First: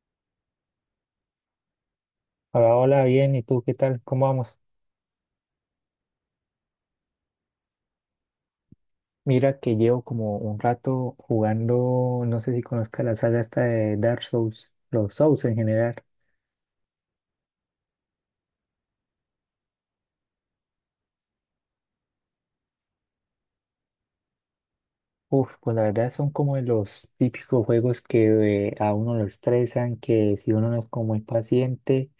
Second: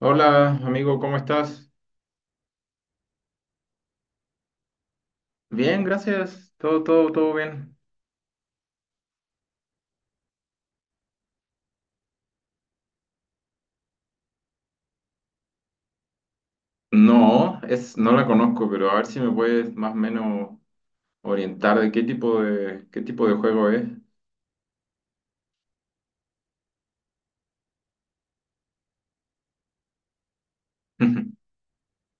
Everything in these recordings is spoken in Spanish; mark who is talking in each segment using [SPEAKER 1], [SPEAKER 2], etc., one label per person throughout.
[SPEAKER 1] Hola, amigo, ¿cómo estás?
[SPEAKER 2] Hola, hola, bien, ¿y tú qué tal? ¿Cómo vamos?
[SPEAKER 1] Bien, gracias. Todo bien.
[SPEAKER 2] Mira que llevo como un rato jugando, no sé si conozcas la saga esta de Dark Souls, los Souls en general.
[SPEAKER 1] No, es, no la conozco, pero a ver si me puedes más o menos orientar de qué tipo de juego es.
[SPEAKER 2] Uf, pues la verdad son como de los típicos juegos que a uno lo estresan, que si uno no es como muy paciente,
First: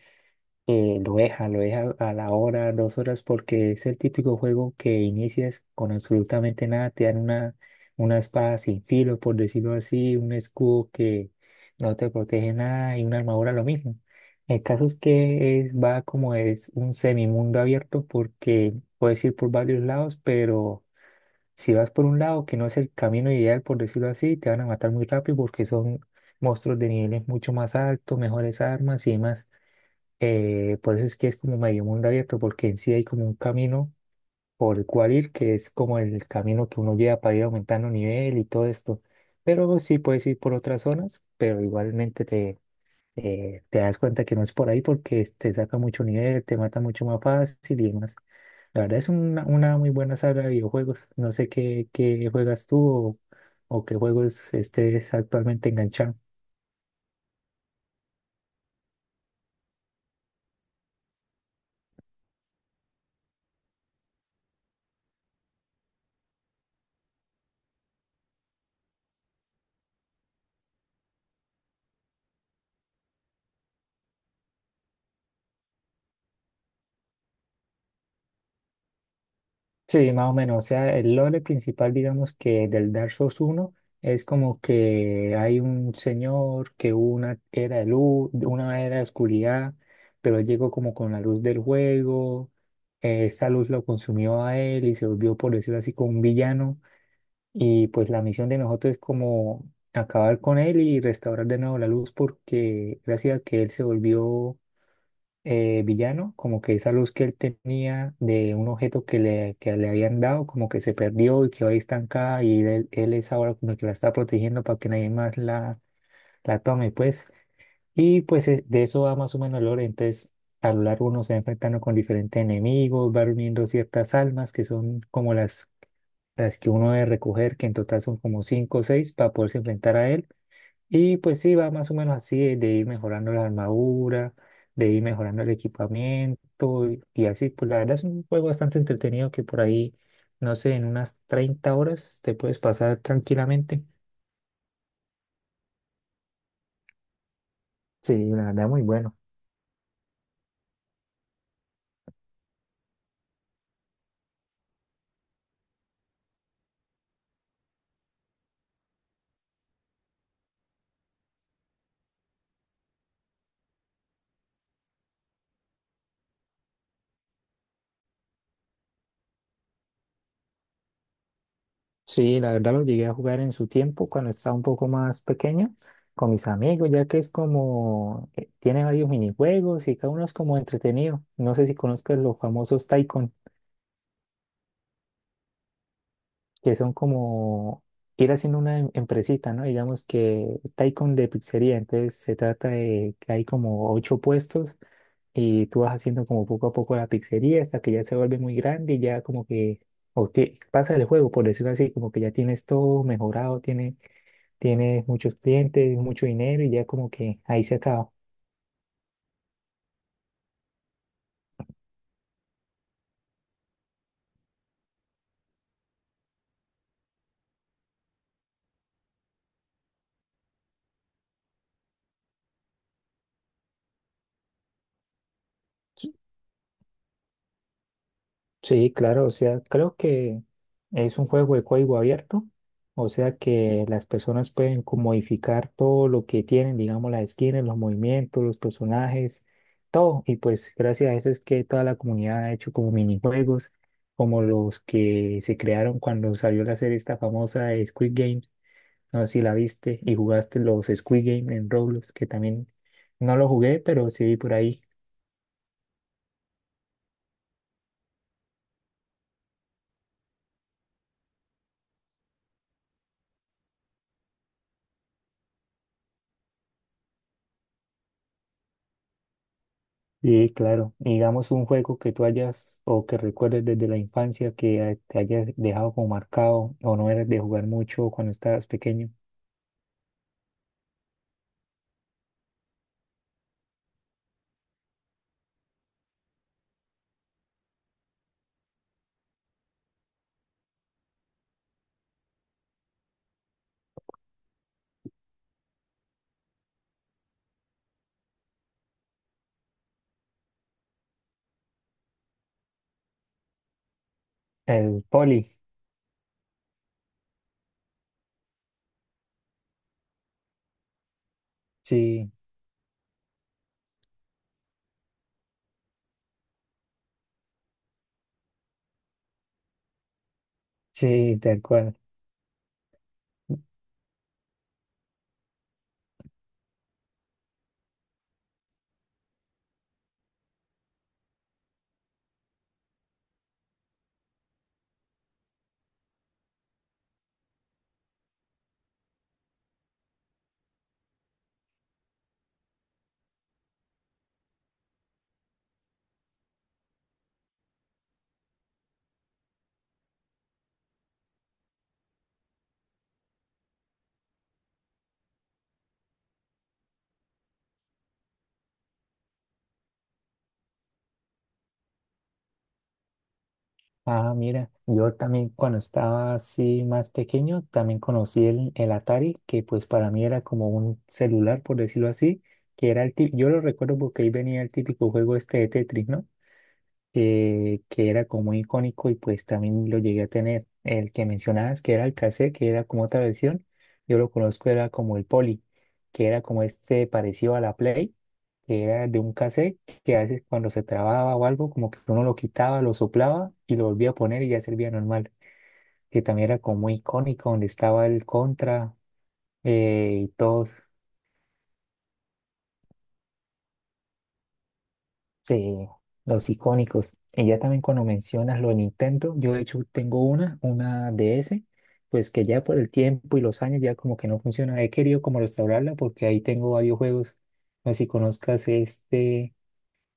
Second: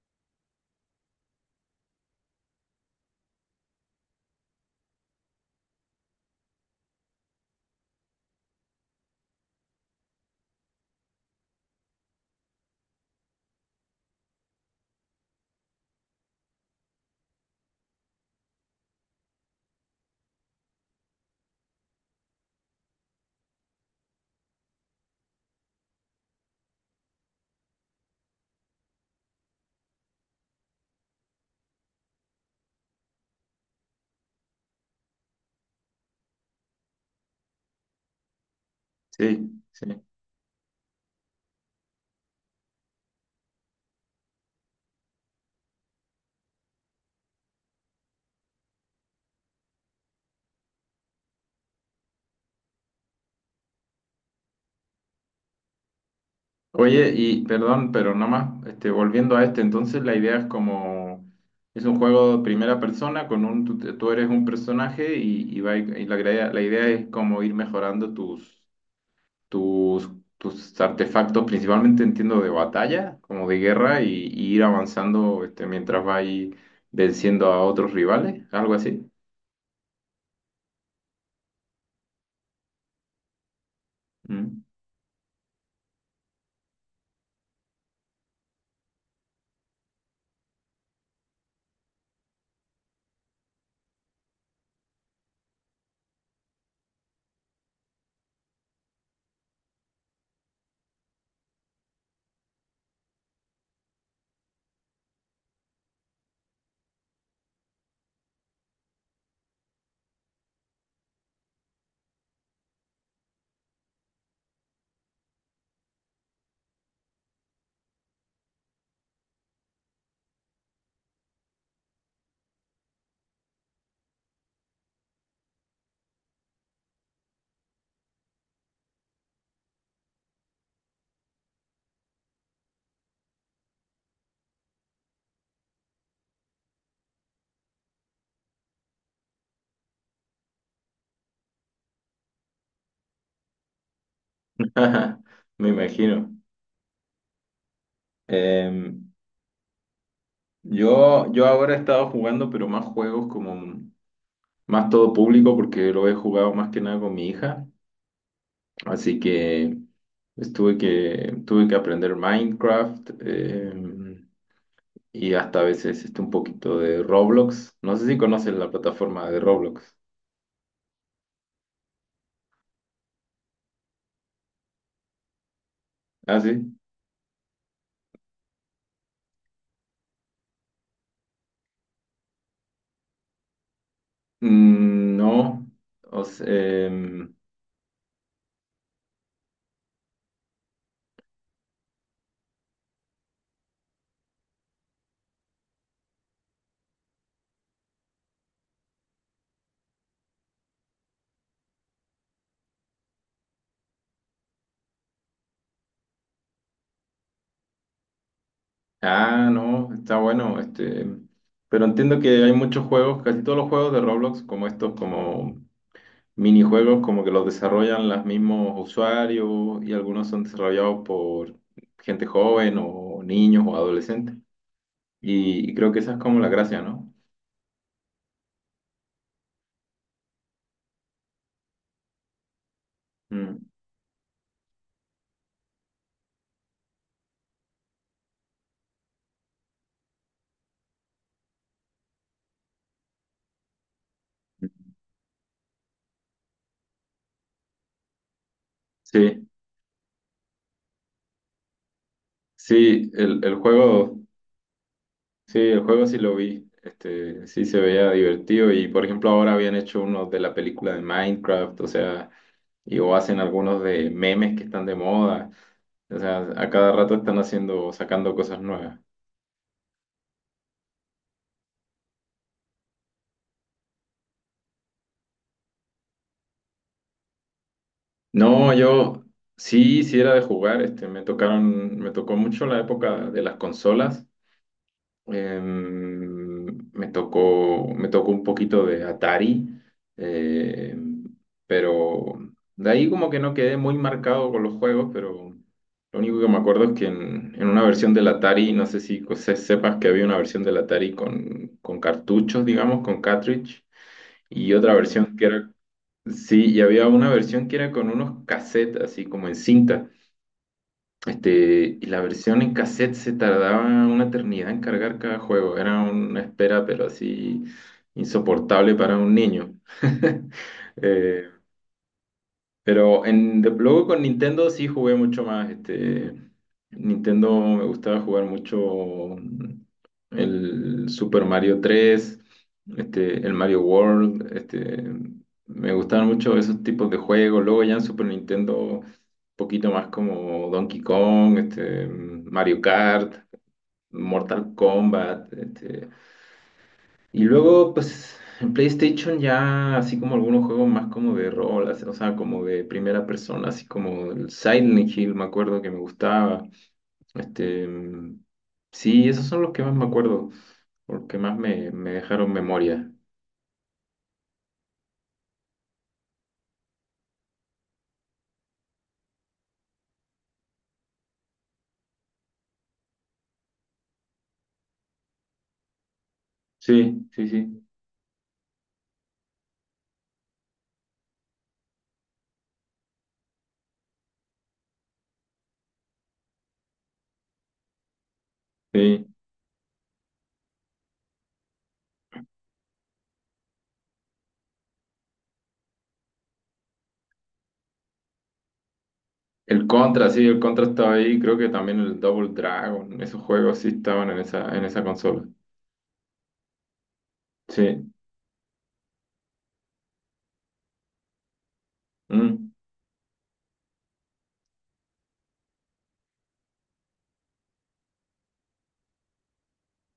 [SPEAKER 2] lo deja a la hora, 2 horas, porque es el típico juego que inicias con absolutamente nada, te dan una espada sin filo, por decirlo así, un escudo que no te protege nada y una armadura lo mismo. El caso es que es, va como es un semimundo abierto porque puedes ir por varios lados, pero si vas por un lado que no es el camino ideal, por decirlo así, te van a matar muy rápido porque son monstruos de niveles mucho más altos, mejores armas y demás. Por eso es que es como medio mundo abierto, porque en sí hay como un camino por el cual ir, que es como el camino que uno lleva para ir aumentando nivel y todo esto.
[SPEAKER 1] Sí,
[SPEAKER 2] Pero sí
[SPEAKER 1] sí.
[SPEAKER 2] puedes ir por otras zonas, pero igualmente te das cuenta que no es por ahí porque te saca mucho nivel, te mata mucho más fácil y demás. La verdad es una muy buena saga de videojuegos. No sé qué juegas tú o qué juegos estés actualmente enganchado.
[SPEAKER 1] Oye, y perdón, pero nada más, volviendo a este, entonces la idea es como, es un juego de primera persona con un, tú eres un personaje y la idea es como ir mejorando tus, tus artefactos, principalmente entiendo de batalla, como de guerra, y ir avanzando este, mientras va ahí venciendo a otros rivales, algo así.
[SPEAKER 2] Sí, más o menos. O sea, el lore principal, digamos que del Dark Souls uno, es como
[SPEAKER 1] Mm.
[SPEAKER 2] que hay un señor que hubo una era de luz, una era de oscuridad, pero él llegó como con la luz del juego. Esta luz lo consumió a él y se volvió, por decirlo así, como un villano. Y pues la misión de nosotros es como acabar con él y restaurar de nuevo la luz porque gracias a que él se volvió villano, como que esa luz que él tenía de un objeto que le habían dado, como que se perdió y quedó ahí estancada y él es ahora como el que la está protegiendo para que nadie más la tome, pues. Y pues de eso va más o menos el lore, entonces a lo largo uno se va enfrentando con diferentes enemigos, va reuniendo ciertas almas que son como las que uno debe recoger, que en total son como 5 o 6 para poderse enfrentar a él y pues sí, va más o menos así, de ir mejorando la armadura, de ir mejorando el equipamiento y así. Pues la verdad es un juego bastante entretenido que por ahí, no sé, en unas 30 horas te puedes pasar tranquilamente.
[SPEAKER 1] Me imagino.
[SPEAKER 2] Sí, la verdad muy
[SPEAKER 1] Eh,
[SPEAKER 2] bueno.
[SPEAKER 1] yo ahora he estado jugando, pero más juegos como más todo público, porque lo he jugado más que nada con mi hija, así que pues, tuve que aprender Minecraft. Y hasta a veces este, un poquito de Roblox. No sé si conoces la plataforma de Roblox.
[SPEAKER 2] Sí, la verdad lo llegué a jugar en su tiempo cuando estaba un poco más pequeño con
[SPEAKER 1] Ah,
[SPEAKER 2] mis
[SPEAKER 1] sí.
[SPEAKER 2] amigos, ya que es como, tiene varios minijuegos y cada uno es como entretenido. No sé si conozcas los famosos Tycoon.
[SPEAKER 1] Mm, no. O
[SPEAKER 2] Que
[SPEAKER 1] se-
[SPEAKER 2] son
[SPEAKER 1] em,
[SPEAKER 2] como ir haciendo una empresita, ¿no? Digamos que Taikon de pizzería, entonces se trata de que hay como 8 puestos y tú vas haciendo como poco a poco la pizzería hasta que ya se vuelve muy grande y ya como que o que pasa el juego, por decirlo así, como que ya tienes todo mejorado, tiene, tienes muchos clientes, mucho dinero y ya como que ahí se acaba.
[SPEAKER 1] ah, no, está bueno. Este, pero entiendo que hay muchos juegos, casi todos los juegos de Roblox, como estos, como minijuegos, como que los desarrollan los mismos usuarios y algunos son desarrollados por gente joven o niños o adolescentes. Y creo que esa es como la gracia, ¿no?
[SPEAKER 2] Sí, claro, o sea, creo que es un juego de código abierto, o sea
[SPEAKER 1] Mm.
[SPEAKER 2] que las personas pueden como modificar todo lo que tienen, digamos, las skins, los movimientos, los personajes, todo. Y pues gracias a eso es que toda la comunidad ha hecho como minijuegos, como los que se crearon cuando salió la serie esta famosa de Squid Game, no sé si
[SPEAKER 1] Sí,
[SPEAKER 2] la viste y jugaste los Squid Game en Roblox, que también
[SPEAKER 1] sí,
[SPEAKER 2] no lo
[SPEAKER 1] el
[SPEAKER 2] jugué, pero
[SPEAKER 1] juego.
[SPEAKER 2] sí vi por ahí.
[SPEAKER 1] Sí, el juego sí lo vi. Este, sí se veía divertido y por ejemplo ahora habían hecho unos de la película de Minecraft, o sea, y o hacen algunos de memes que están de moda. O sea, a cada rato están haciendo, sacando cosas nuevas.
[SPEAKER 2] Sí, claro. Digamos un juego que tú hayas o que recuerdes desde la infancia que te hayas dejado como marcado o no eras de jugar mucho cuando estabas
[SPEAKER 1] No,
[SPEAKER 2] pequeño.
[SPEAKER 1] yo sí, sí era de jugar, este, me tocó mucho la época de las consolas. Em, me tocó un poquito de Atari, eh, pero de ahí como que no quedé muy marcado con los juegos, pero lo único que me acuerdo es que en una versión del Atari, no sé si sepas que había una versión del Atari con cartuchos, digamos, con cartridge, y otra
[SPEAKER 2] El
[SPEAKER 1] versión que
[SPEAKER 2] poli.
[SPEAKER 1] era, sí, y había una versión que era con unos cassettes, así como en cinta. Este, y la
[SPEAKER 2] Sí,
[SPEAKER 1] versión en cassette se tardaba una eternidad en cargar cada juego. Era una espera, pero así insoportable para un niño.
[SPEAKER 2] sí,
[SPEAKER 1] Eh,
[SPEAKER 2] tal cual.
[SPEAKER 1] pero luego con Nintendo sí jugué mucho más. Este, Nintendo me gustaba jugar mucho mm, el Super Mario 3 este, el Mario World. Este, me gustaban mucho esos tipos de juegos. Luego ya en Super Nintendo, un poquito más como Donkey Kong, este, Mario Kart, Mortal Kombat. Este, y luego, pues, en PlayStation ya así como algunos juegos más como de rol, así, o sea, como de primera persona, así como el Silent Hill, me acuerdo que me gustaba. Este, mm, sí, esos son los que más me acuerdo, porque más me dejaron memoria.
[SPEAKER 2] Ah, mira, yo también cuando estaba así más pequeño también conocí el Atari, que pues para mí era como un celular, por decirlo así, que era el típico, yo lo recuerdo porque ahí venía el típico juego este de Tetris, ¿no?
[SPEAKER 1] Sí, sí,
[SPEAKER 2] que,
[SPEAKER 1] sí,
[SPEAKER 2] que era como muy icónico y pues también lo llegué a tener. El que mencionabas, que era el cassette, que era como otra versión, yo lo conozco, era como el Poly, que era como este parecido a la Play, que era de
[SPEAKER 1] sí.
[SPEAKER 2] un cassette que a veces cuando se trababa o algo, como que uno lo quitaba, lo soplaba y lo volvía a poner y ya servía normal, que también era como muy icónico, donde estaba el Contra
[SPEAKER 1] El Contra,
[SPEAKER 2] y
[SPEAKER 1] sí, el
[SPEAKER 2] todos.
[SPEAKER 1] Contra estaba ahí, creo que también el Double Dragon, esos juegos sí estaban en esa consola.
[SPEAKER 2] Sí, los icónicos. Y ya también cuando
[SPEAKER 1] Sí,
[SPEAKER 2] mencionas lo de Nintendo, yo de hecho tengo una DS, pues que ya
[SPEAKER 1] mm.
[SPEAKER 2] por el tiempo y los años ya como que no funciona. He querido como restaurarla porque ahí tengo varios juegos. No sé si conozcas este,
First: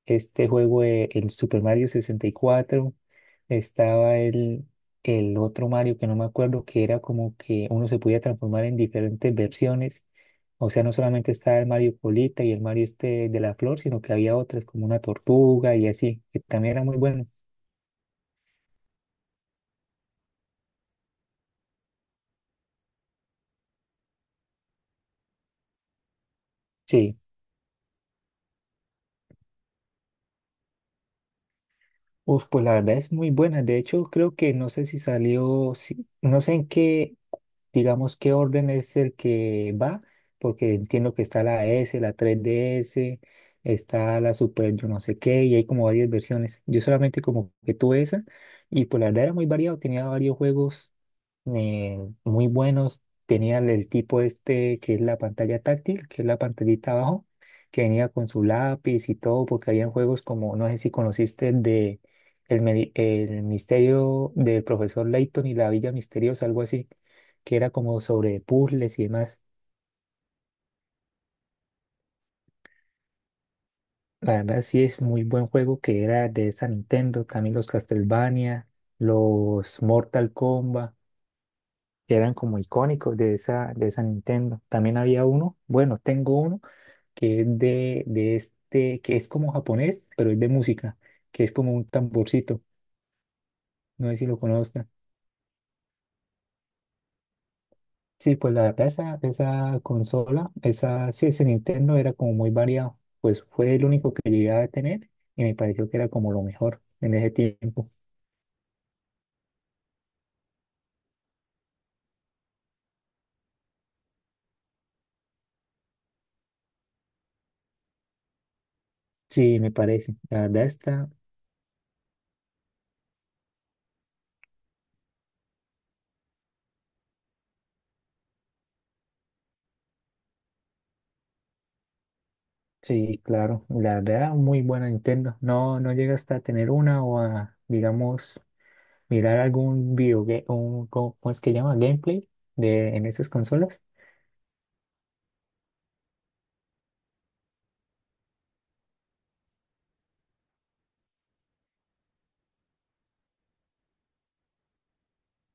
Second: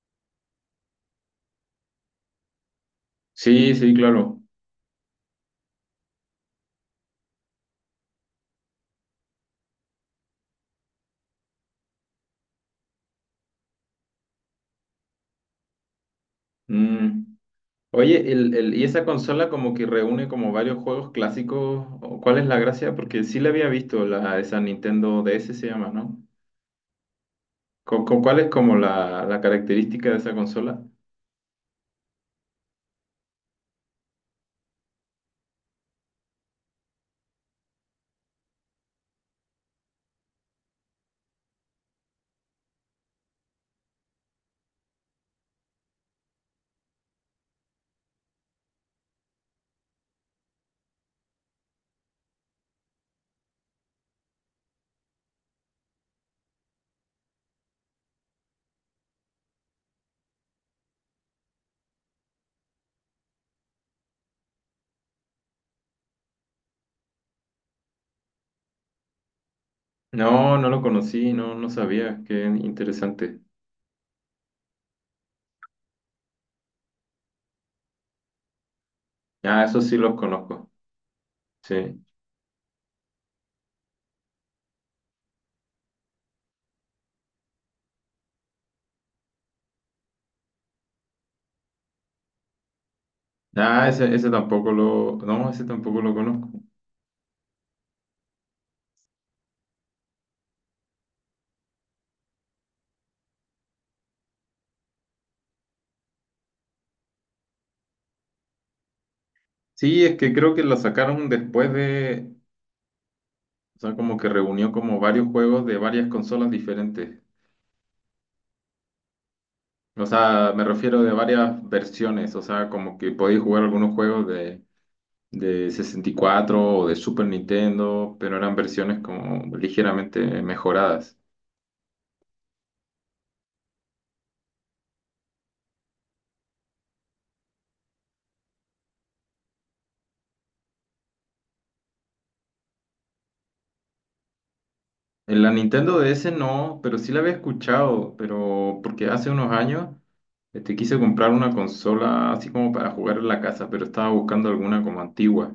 [SPEAKER 2] este juego, el Super Mario 64.
[SPEAKER 1] Sí, sí,
[SPEAKER 2] Estaba
[SPEAKER 1] claro.
[SPEAKER 2] el otro Mario que no me acuerdo, que era como que uno se podía transformar en diferentes versiones, o sea, no solamente estaba el Mario Polita y el Mario este de la flor, sino que había otras como una tortuga y así, que también era muy bueno.
[SPEAKER 1] Mm. Oye, y esa consola como que reúne como varios juegos clásicos. ¿O ¿cuál es la gracia? Porque sí la había visto, la, esa Nintendo DS se llama, ¿no?
[SPEAKER 2] Sí.
[SPEAKER 1] Con cuál es como la característica de esa consola?
[SPEAKER 2] Uf, pues la verdad es muy buena. De hecho, creo que no sé si salió, no sé en qué, digamos, qué orden es el que va, porque entiendo que está la S, la 3DS, está la Super, yo no sé qué, y hay como varias versiones. Yo solamente como que tuve esa, y pues la verdad era muy variado, tenía varios juegos eh, muy buenos. Tenían el tipo este que es la pantalla táctil, que es la pantallita abajo, que venía con su lápiz y todo, porque habían juegos como, no sé si conociste, de el, el misterio del profesor Layton y la Villa Misteriosa, algo así, que era como sobre puzzles y demás.
[SPEAKER 1] No, no lo conocí, no, no sabía. Qué interesante.
[SPEAKER 2] La verdad sí es muy buen juego que era de esa Nintendo, también los Castlevania,
[SPEAKER 1] Ah,
[SPEAKER 2] los
[SPEAKER 1] eso sí los
[SPEAKER 2] Mortal
[SPEAKER 1] conozco.
[SPEAKER 2] Kombat
[SPEAKER 1] Sí.
[SPEAKER 2] que eran como icónicos de esa Nintendo. También había uno, bueno, tengo uno que es de este, que es como japonés, pero es de música, que es como un tamborcito.
[SPEAKER 1] Ah,
[SPEAKER 2] No sé si
[SPEAKER 1] ese
[SPEAKER 2] lo
[SPEAKER 1] tampoco
[SPEAKER 2] conozcan.
[SPEAKER 1] lo. No, ese tampoco lo conozco.
[SPEAKER 2] Sí, pues la verdad, esa consola, esa, sí, ese Nintendo era como muy variado. Pues fue el único que llegué a tener y me pareció que era como lo mejor en ese tiempo.
[SPEAKER 1] Sí, es que creo que la sacaron después de. O sea, como que reunió como varios juegos de varias consolas diferentes.
[SPEAKER 2] Sí, me
[SPEAKER 1] O
[SPEAKER 2] parece. La
[SPEAKER 1] sea, me
[SPEAKER 2] verdad
[SPEAKER 1] refiero
[SPEAKER 2] está,
[SPEAKER 1] de varias versiones, o sea, como que podéis jugar algunos juegos de 64 o de Super Nintendo, pero eran versiones como ligeramente mejoradas.
[SPEAKER 2] sí, claro. La verdad, muy buena Nintendo. No llega hasta tener una o a, digamos, mirar algún video, un, ¿cómo es que llama? Gameplay de, en esas consolas.
[SPEAKER 1] En la Nintendo DS no, pero sí la había escuchado, pero porque hace unos años este, quise comprar una consola así como para jugar en la casa, pero estaba buscando alguna como antigua.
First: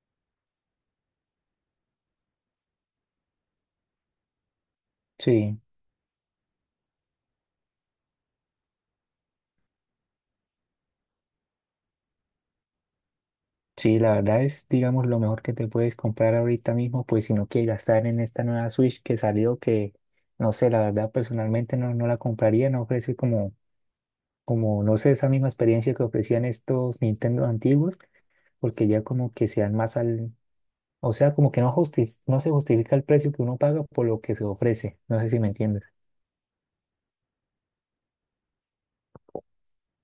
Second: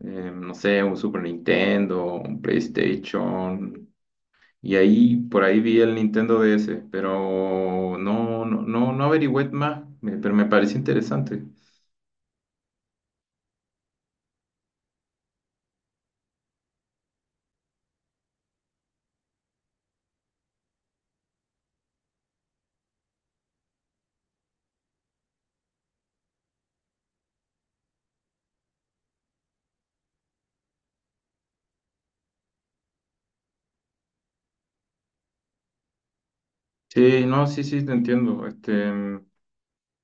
[SPEAKER 1] No sé, un Super Nintendo, un PlayStation. Y ahí, por
[SPEAKER 2] Sí,
[SPEAKER 1] ahí vi el Nintendo DS, pero no, no averigüé más, me- pero me pareció interesante.
[SPEAKER 2] sí, la verdad es, digamos, lo mejor que te puedes comprar ahorita mismo, pues si no quieres gastar en esta nueva Switch que salió, que no sé, la verdad personalmente no la compraría, no ofrece como, no sé, esa misma experiencia que ofrecían estos Nintendo antiguos, porque ya como que se dan más al, o sea, como que no no se justifica el precio que uno paga por lo que se ofrece, no sé si me entiendes.
[SPEAKER 1] Sí, no, sí, sí, te entiendo. Este,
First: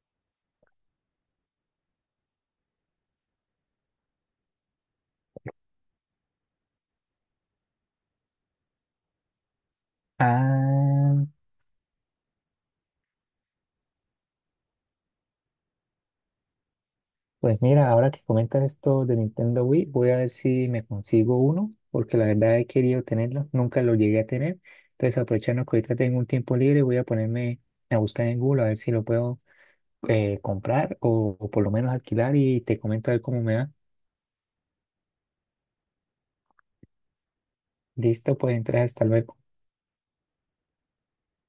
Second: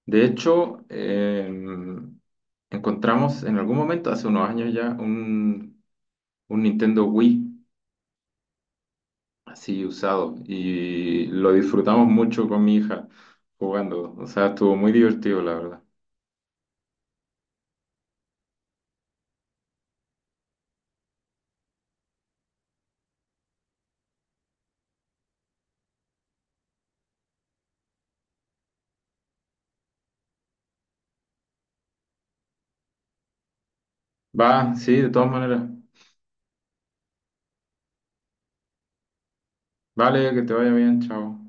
[SPEAKER 1] de hecho, em, encontramos en algún momento, hace unos años ya, un Nintendo Wii así usado
[SPEAKER 2] Ah.
[SPEAKER 1] y lo disfrutamos mucho con mi hija jugando. O sea, estuvo muy divertido, la verdad.
[SPEAKER 2] Pues mira, ahora que comentas esto de Nintendo Wii, voy a ver si me consigo uno, porque la verdad he querido tenerlo, nunca lo llegué a tener. Entonces, aprovechando que ahorita tengo un tiempo libre, voy a ponerme a buscar en Google a ver si lo puedo comprar o por lo menos alquilar y te comento a ver cómo me va.
[SPEAKER 1] Va, sí, de todas maneras.
[SPEAKER 2] Listo, pues entonces hasta luego.
[SPEAKER 1] Vale, que te vaya bien, chao.